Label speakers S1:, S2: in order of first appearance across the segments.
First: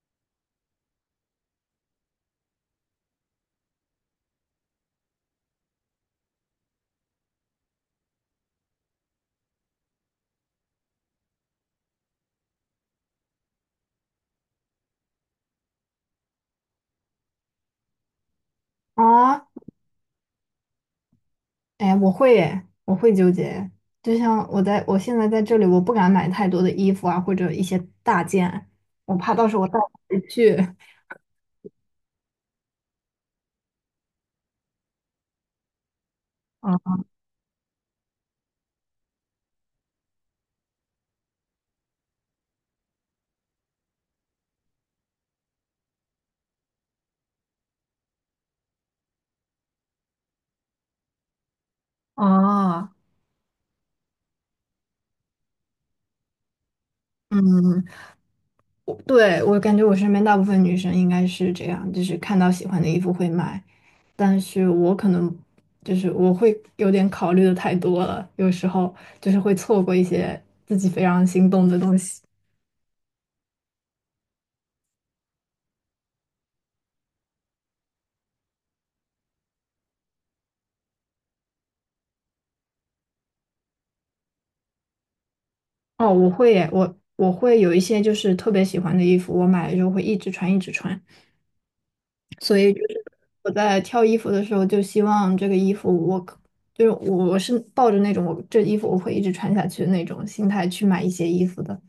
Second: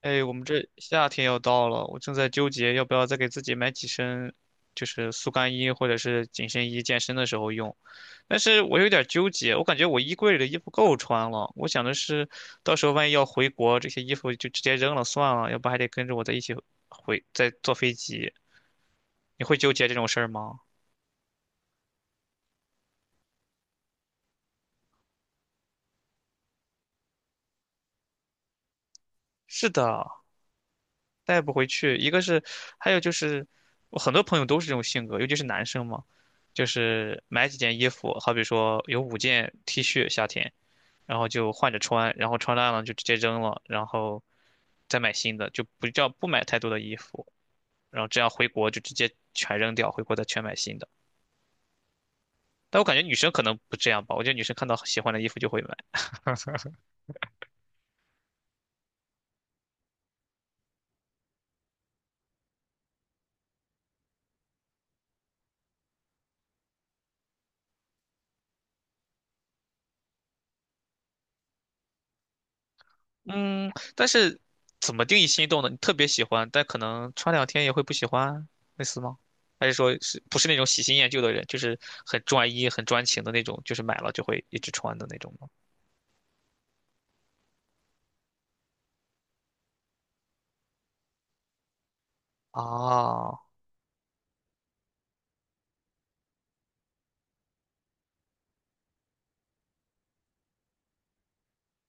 S1: 哎，我们这夏天要到了，我正在纠结要不要再给自己买几身，就是速干衣或者是紧身衣，健身的时候用。但是我有点纠结，我感觉我衣柜里的衣服够穿了。我想的是，到时候万一要回国，这些衣服就直接扔了算了，要不还得跟着我在一起回，再坐飞机。你
S2: 啊，
S1: 会纠结这种事儿吗？
S2: 哎，我会耶，我会纠结。就像我现在在这里，我不敢买太多的衣服啊，或者一些大件，我怕到时候我
S1: 是
S2: 带不
S1: 的，
S2: 回去。
S1: 带不回去。一个是，还有就是，我很多朋友都是这种性格，尤其是男生嘛，就
S2: 啊
S1: 是买几件衣服，好比说有五件 T 恤夏天，然后就换着穿，然后穿烂了就直接扔了，然后再买新的，就不叫不买太多的衣服，然后这样回国就直接全扔掉，回国再全买新的。但我
S2: 啊，
S1: 感觉女生可能不这样吧，我觉得女生看到喜欢的衣服就会买。
S2: 嗯，我对，我感觉我身边大部分女生应该是这样，就是看到喜欢的衣服会买，但是我可能就是我会有点考虑的太多了，有时候就是会错过一些自己非常心动的东西。
S1: 嗯，但是怎么定义心动呢？你特别喜欢，但可能穿两天也会不喜欢，类似吗？还是说是不是那种喜新厌旧的人，就是很专一、很专情的那种，就是买了就会一直穿的那种吗？
S2: 哦，我会耶，我会有一些就是特别喜欢的衣服，我买了之后会一直穿，一直穿。所以就是
S1: 哦
S2: 我在挑衣服的时候，就希望这个衣服就是我是抱着那种我这衣服我会一直穿下去的那种心态去买一些衣服的。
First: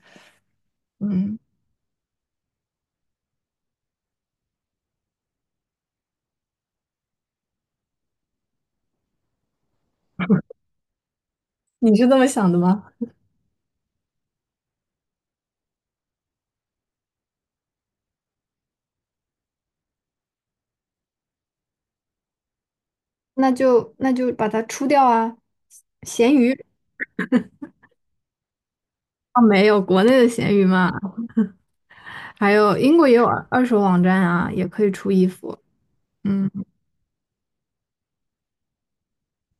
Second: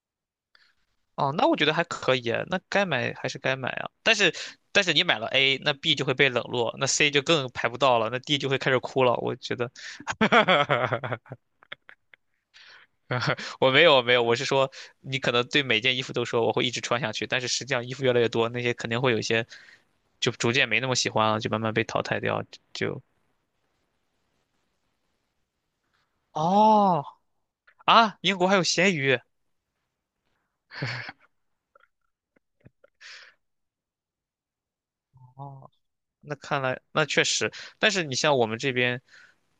S1: 哦，
S2: 嗯，
S1: 那我觉得还可以，那该买还是该买啊。但是你买了 A，那 B 就会被冷落，那 C 就更排不到了，那 D 就会开始哭了。我觉得，
S2: 你是这么想的吗？
S1: 我没有没有，我是说你可能对每件衣服都说我会一直穿下去，但是实际上衣服越来越多，那些肯定会有一些就逐渐没那么喜欢了，就慢慢被淘汰掉。就
S2: 那就把它出掉啊，闲鱼
S1: 哦啊，英国还有咸鱼
S2: 啊，没有国内的闲鱼嘛，还有英国也有二手网站啊，也可以出衣服。
S1: 哦，那
S2: 嗯，
S1: 看来那确实，但是你像我们这边，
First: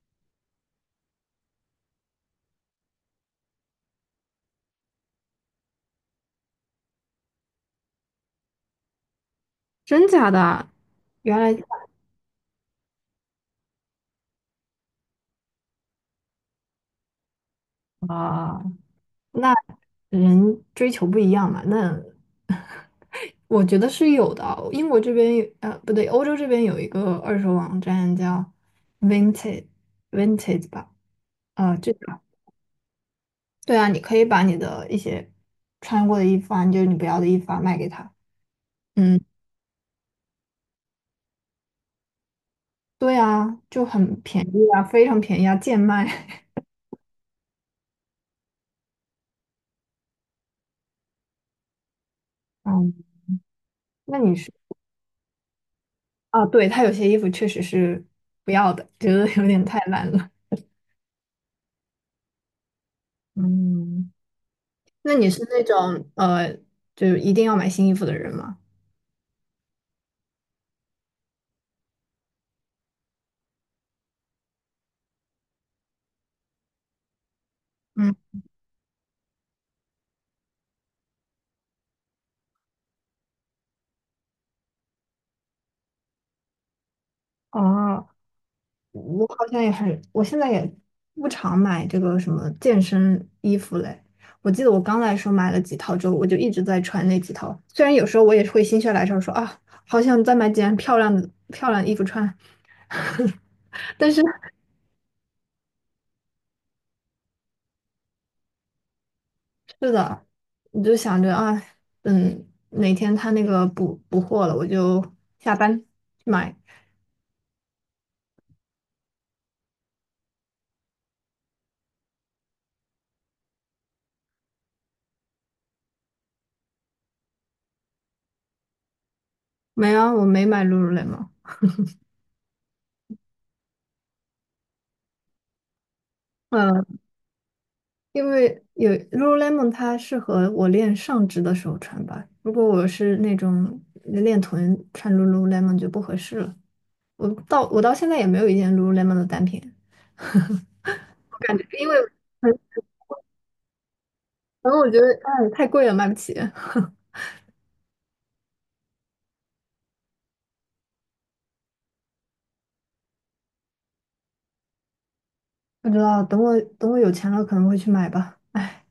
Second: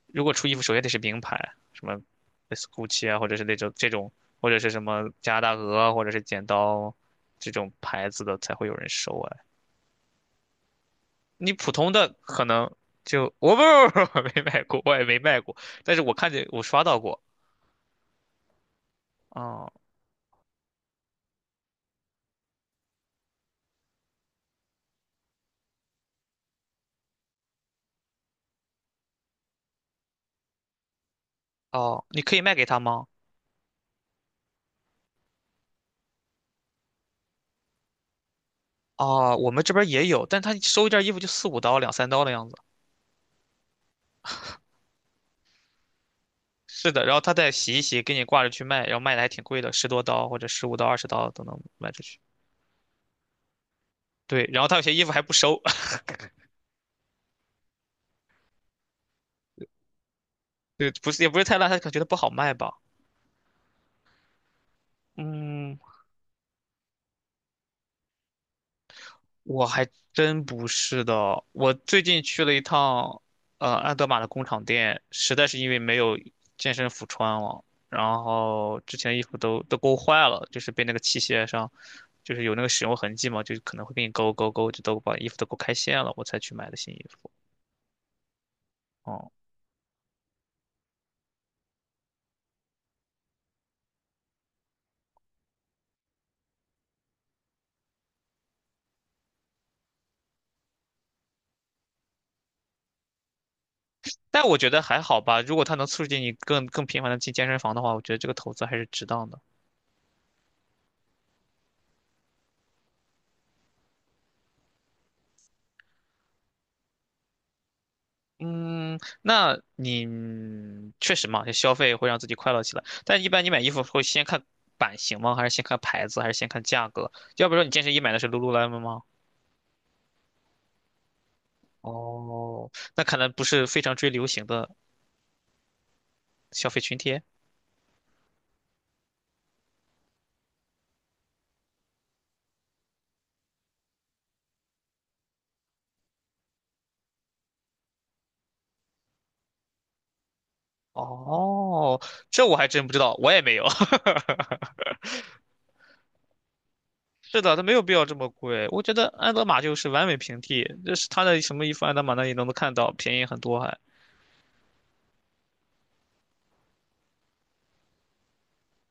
S1: 如果出衣服，首先得是名牌，什么类似 GUCCI 啊，或者是那种这种，或者是什么加拿大鹅啊，或者是剪刀这种牌子的才会有人收啊。
S2: 真假的啊？原
S1: 你
S2: 来。
S1: 普通的可能就我不不不 没买过，我也没卖过，但是我看见我刷到过。
S2: 啊，那
S1: 哦
S2: 人追求不一样嘛，那 我觉得是有的啊英国这边有不对，欧洲这边有一个二手网站叫 v i n t a g e v i n t a g e 吧，这
S1: 哦，
S2: 个
S1: 你可以卖给他吗？
S2: 对啊，你可以把你的一些穿过的衣服啊，就是你不要的衣服啊，卖给他。嗯，
S1: 哦，我们这边也有，但他收一件衣服就四五刀、两三刀的样子。
S2: 对啊，就很便宜啊，非常便宜啊，贱卖。
S1: 是的，然后他再洗一洗，给你挂着去卖，然后卖的还挺贵的，十多刀或者十五刀、二十刀都能卖出去。
S2: 嗯，那你
S1: 对，
S2: 是
S1: 然后他有些衣服还不收，
S2: 啊？对，他有些衣服确实是不要的，觉得有点太烂了。
S1: 对，不是也不是太烂，他可能觉得不好卖吧。
S2: 嗯。那你是那
S1: 嗯。
S2: 种就一定要买新衣服的人吗？
S1: 我还真不是的，我最近去了一趟，安德玛的工厂店，实在是因为没有健身服穿了，然
S2: 嗯，
S1: 后之前的衣服都勾坏了，就是被那个器械上，就是有那个使用痕迹嘛，就可能会给你勾勾勾，就都把衣服都勾开线了，我才去买的新衣服。
S2: 哦，我
S1: 哦、
S2: 好像也很，我现在也不常买这个什么健身衣服嘞。我记得我刚来的时候买了几套之后，我就一直在穿那几套。虽然有时候我也会心血来潮说啊，好想再买几件漂亮的衣服穿，但是
S1: 但我觉得还好吧，如果它能促进你更频繁的进健身房的话，我觉得这个投资还是值当的。
S2: 是的，你就想着啊，嗯，哪天他那个补补货了，我就下单去买。
S1: 嗯，那你确实嘛，就消费会让自己快乐起来。但一般你买衣服会先看版型吗？还是先看牌子？还是先看价格？要不说你健身衣买的是 Lululemon 吗？
S2: 没啊，我没买 Lululemon。
S1: 哦，那可能不是非常追流行的消费
S2: 嗯
S1: 群体。
S2: 因为有 Lululemon，它适合我练上肢的时候穿吧。如果我是那种练臀，穿 Lululemon 就不合适了。我到现在也没有一件 Lululemon 的单品，我感觉因为
S1: 哦，这
S2: 可
S1: 我还真不知道，我也没有。
S2: 能我觉得哎太贵了，买不起。
S1: 是的，它没有必要这么贵。我觉得安德玛就是完美平替，就是它的什么衣服，安德玛那里都能看到，便宜很多还。
S2: 不知道，等我有钱了可能会去买吧。哎，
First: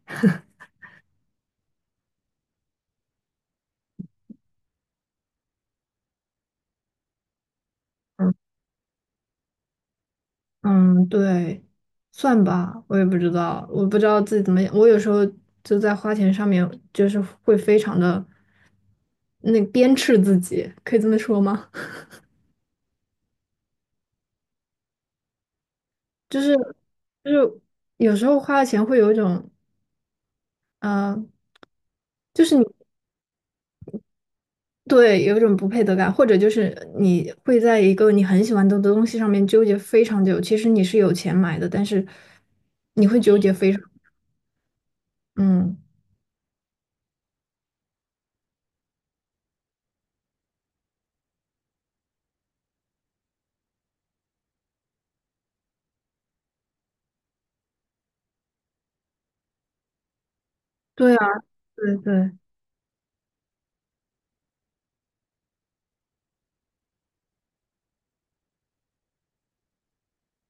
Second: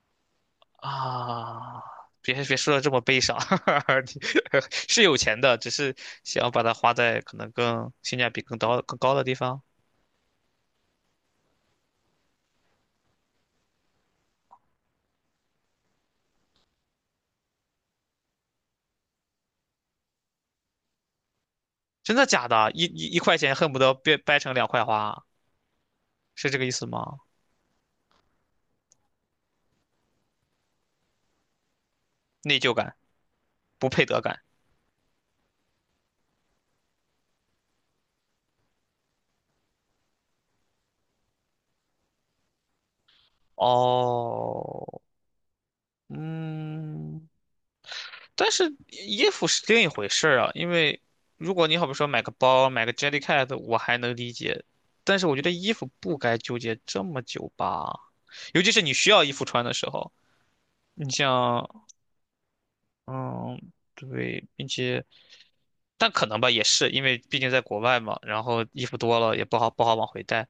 S1: 啊，别说的这么悲伤，你是有钱的，只是想要把它花在可能更性价
S2: 嗯
S1: 比更高更高的地方。
S2: 嗯，对，算吧，我也不知道，我不知道自己怎么，我有时候就在花钱上面就是会非常的那鞭笞自己，可以这么说吗？
S1: 真的假的啊？一块钱恨不得掰成两块花啊，
S2: 就
S1: 是
S2: 是
S1: 这个意思吗？
S2: 就是有时候花了钱会有一种，嗯，就是
S1: 内
S2: 你
S1: 疚感、不配得感。
S2: 对有一种不配得感，或者就是你会在一个你很喜欢的东西上面纠结非常久。其实你是有钱买的，但是你会纠结非常，
S1: 哦，
S2: 嗯，
S1: 嗯，但是衣服是另一回事儿啊，因为如果你好比说买个包、买个 Jellycat，我还能理解，但是我觉得衣服不该纠结这么久吧，尤其是你需要衣服穿的时候，你
S2: 对啊，
S1: 像，
S2: 对对
S1: 嗯，对，并且，但可能吧，也是因为毕竟在国外嘛，然后衣服多了也不好往回带，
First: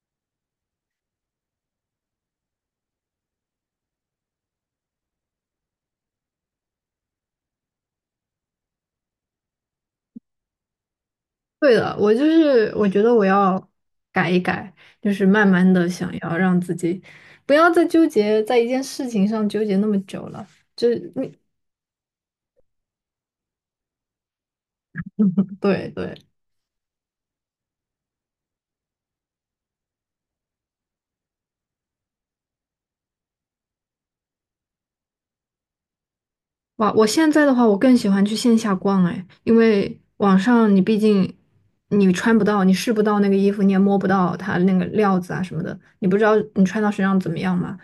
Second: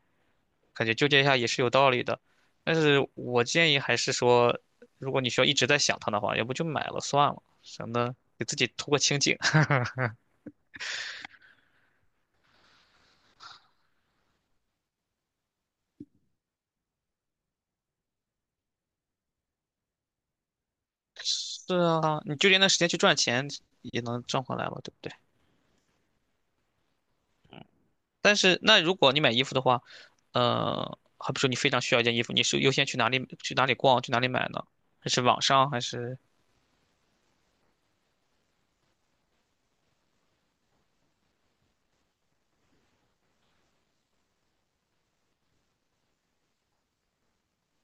S1: 感觉纠结一下也是有道理的，但是我建议还是说，如果你需要一直在想它的话，要不就买了算了，省得给自己图个清静。
S2: 对的，我就是我觉得我要改一改，就是慢慢的想要让自己不要再纠结在一件事情上纠结那么久了。就你
S1: 是啊，你就连那时间去赚钱也能挣回来嘛，对不对？
S2: 对对。
S1: 但是那如果你买衣服的话，好比说你非常需要一件衣服，你是优先去哪里逛，去哪里买呢？还是网上？还是
S2: 哇，我现在的话，我更喜欢去线下逛哎，因为网上你毕竟你穿不到，你试不到那个衣服，你也摸不到它那个料子啊什么的，你不知道你穿到身上怎么样嘛。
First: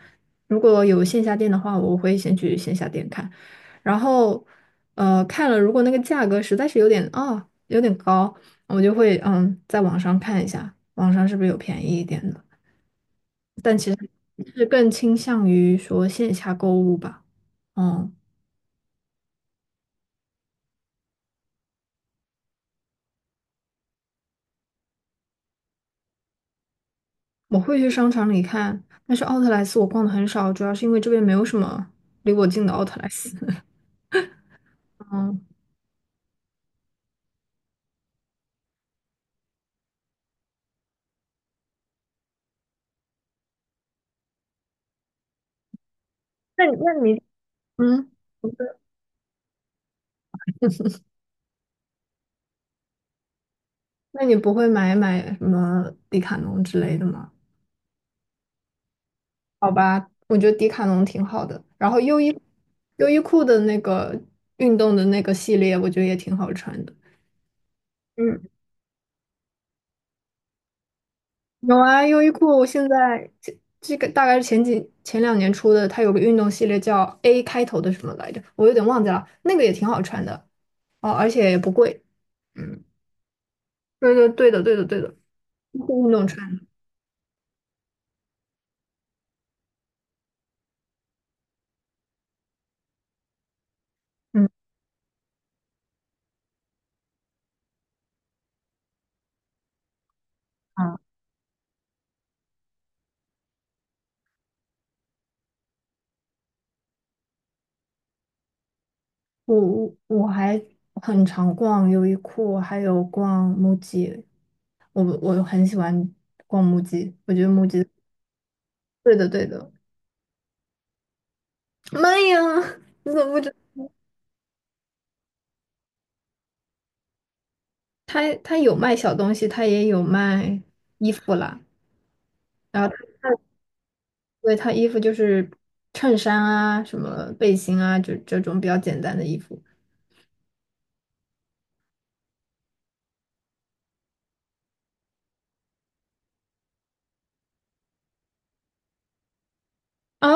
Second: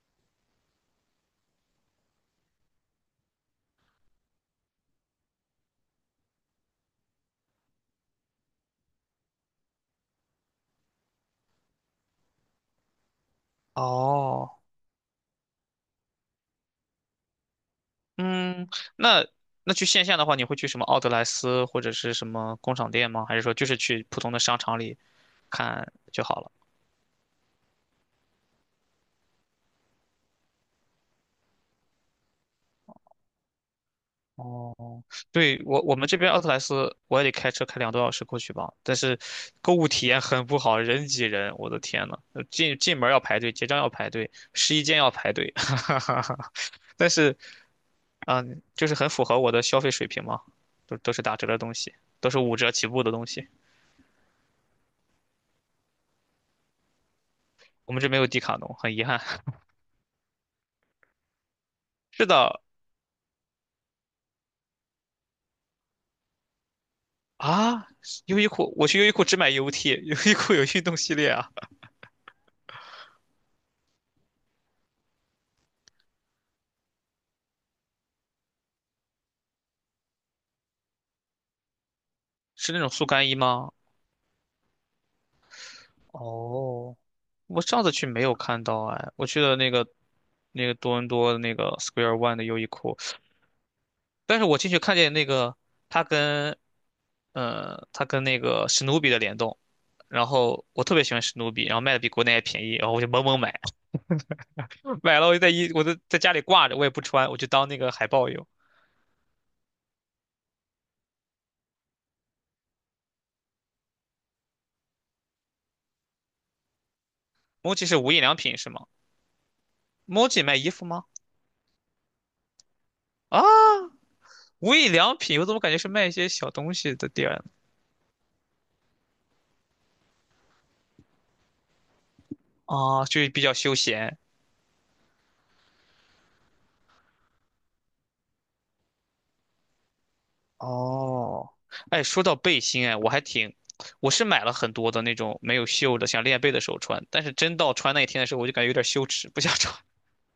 S2: 如果有线下店的话，我会先去线下店看，然后看了，如果那个价格实在是有点高，我就会在网上看一下，网上是不是有便宜一点的，
S1: 哦，
S2: 是更倾向于说线下购物吧，嗯。
S1: 嗯，那那去线下的话，你会去什么奥特莱斯或者是什么工厂店吗？还是说就是去普通的商场里看就好了？
S2: 我会去商场里看，但是奥特莱斯我逛的很少，主要是因为这边没有什么离我近的奥特莱斯。
S1: 哦，
S2: 嗯，
S1: 对，我们这边奥特莱斯，我也得开车开两个多小时过去吧。但是购物体验很不好，人挤人，我的天呐，进门要排队，结账要排队，试衣间要排队，哈哈哈
S2: 那你那
S1: 但
S2: 你
S1: 是
S2: 嗯，不是
S1: 就是很符合我的消费水平嘛，都是打折的东西，都是五折起步的东西。
S2: 那你不会买什么迪卡侬之类的吗？
S1: 我们这没有迪卡侬，很遗憾。
S2: 好吧，我觉得迪卡侬挺好的，然后 优
S1: 是
S2: 衣
S1: 的
S2: 优衣库的那个运动的那个系列，我觉得也挺好穿的。
S1: 啊，优
S2: 嗯。
S1: 衣库，我去优衣库只买 UT，优衣库有运动系列啊，
S2: 有啊，优衣库我现在这个大概是前两年出的，它有个运动系列叫 A 开头的什么来着，我有点忘记了，那个也挺好穿的哦，而且也不贵。
S1: 是那
S2: 嗯，
S1: 种速干衣吗？
S2: 对对对的对的对的，就是运动穿的
S1: 哦，我上次去没有看到哎，我去了那个多伦多的那个 Square One 的优衣库，但是
S2: 嗯
S1: 我进去看见那个它跟它跟那个史努比的联动，然后我特
S2: 啊，
S1: 别喜欢史努比，然后卖的比国内还便宜，然后我就猛猛买，买了我就在家里挂着，我也不穿，我就当那个海报用。
S2: 我还很常逛优衣库，还有逛木 u 我很喜欢逛木 u 我觉得木 u
S1: m o c i 是无印良品是吗
S2: 对的对的。
S1: m o c i 卖衣服吗？
S2: 妈呀，你怎么不
S1: 啊，
S2: 知？
S1: 无印良品，我怎么感觉是卖一些小东西的店呢
S2: 它有卖小东西，它也有卖衣服啦。然后
S1: 啊，就是
S2: 他
S1: 比较休闲。
S2: 对他衣服就是衬衫啊、什么背心啊，就这种比较简单的衣服。
S1: 哦，哎，说到背心，哎，我还挺，我是买了很多的那种没有袖的，想练背的时候穿，但是真到穿那一天的时候，我就感觉有点羞耻，不想穿。
S2: 啊？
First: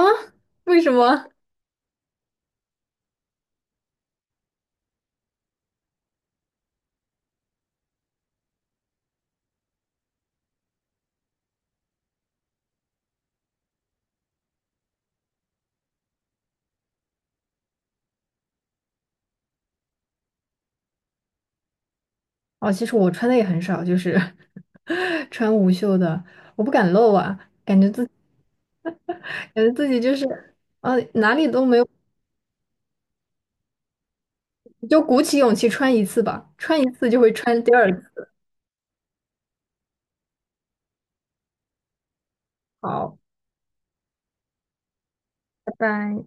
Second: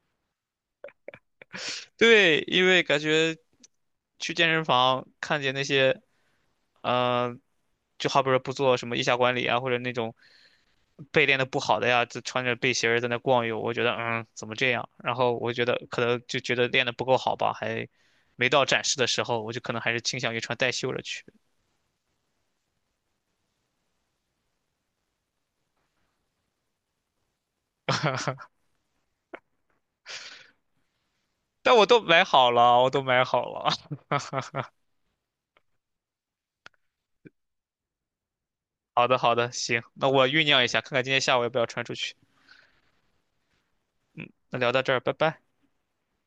S2: 为什么？
S1: 对，因为感觉去健身房看见那些，嗯，就好比说不做什么腋下管理啊，或者那种背练的不好的呀，就穿着背心儿在那逛悠，我觉得怎么这样？然后我觉得可能就觉得练的不够好吧，还没到展示的时候，我就可能还是倾向于穿带袖的去。
S2: 哦，其实我穿的也很少，就是 穿无袖的，我不敢露啊，感觉自己就是，哪里都
S1: 但
S2: 没
S1: 我
S2: 有，
S1: 都买好了，我都买好了。
S2: 就鼓起勇气穿一次吧，穿一次就会穿第二次。
S1: 好的，好的，行，那我酝酿一下，看看今天下午要不要传出去。
S2: 好，
S1: 那聊到这儿，拜拜。
S2: 拜拜。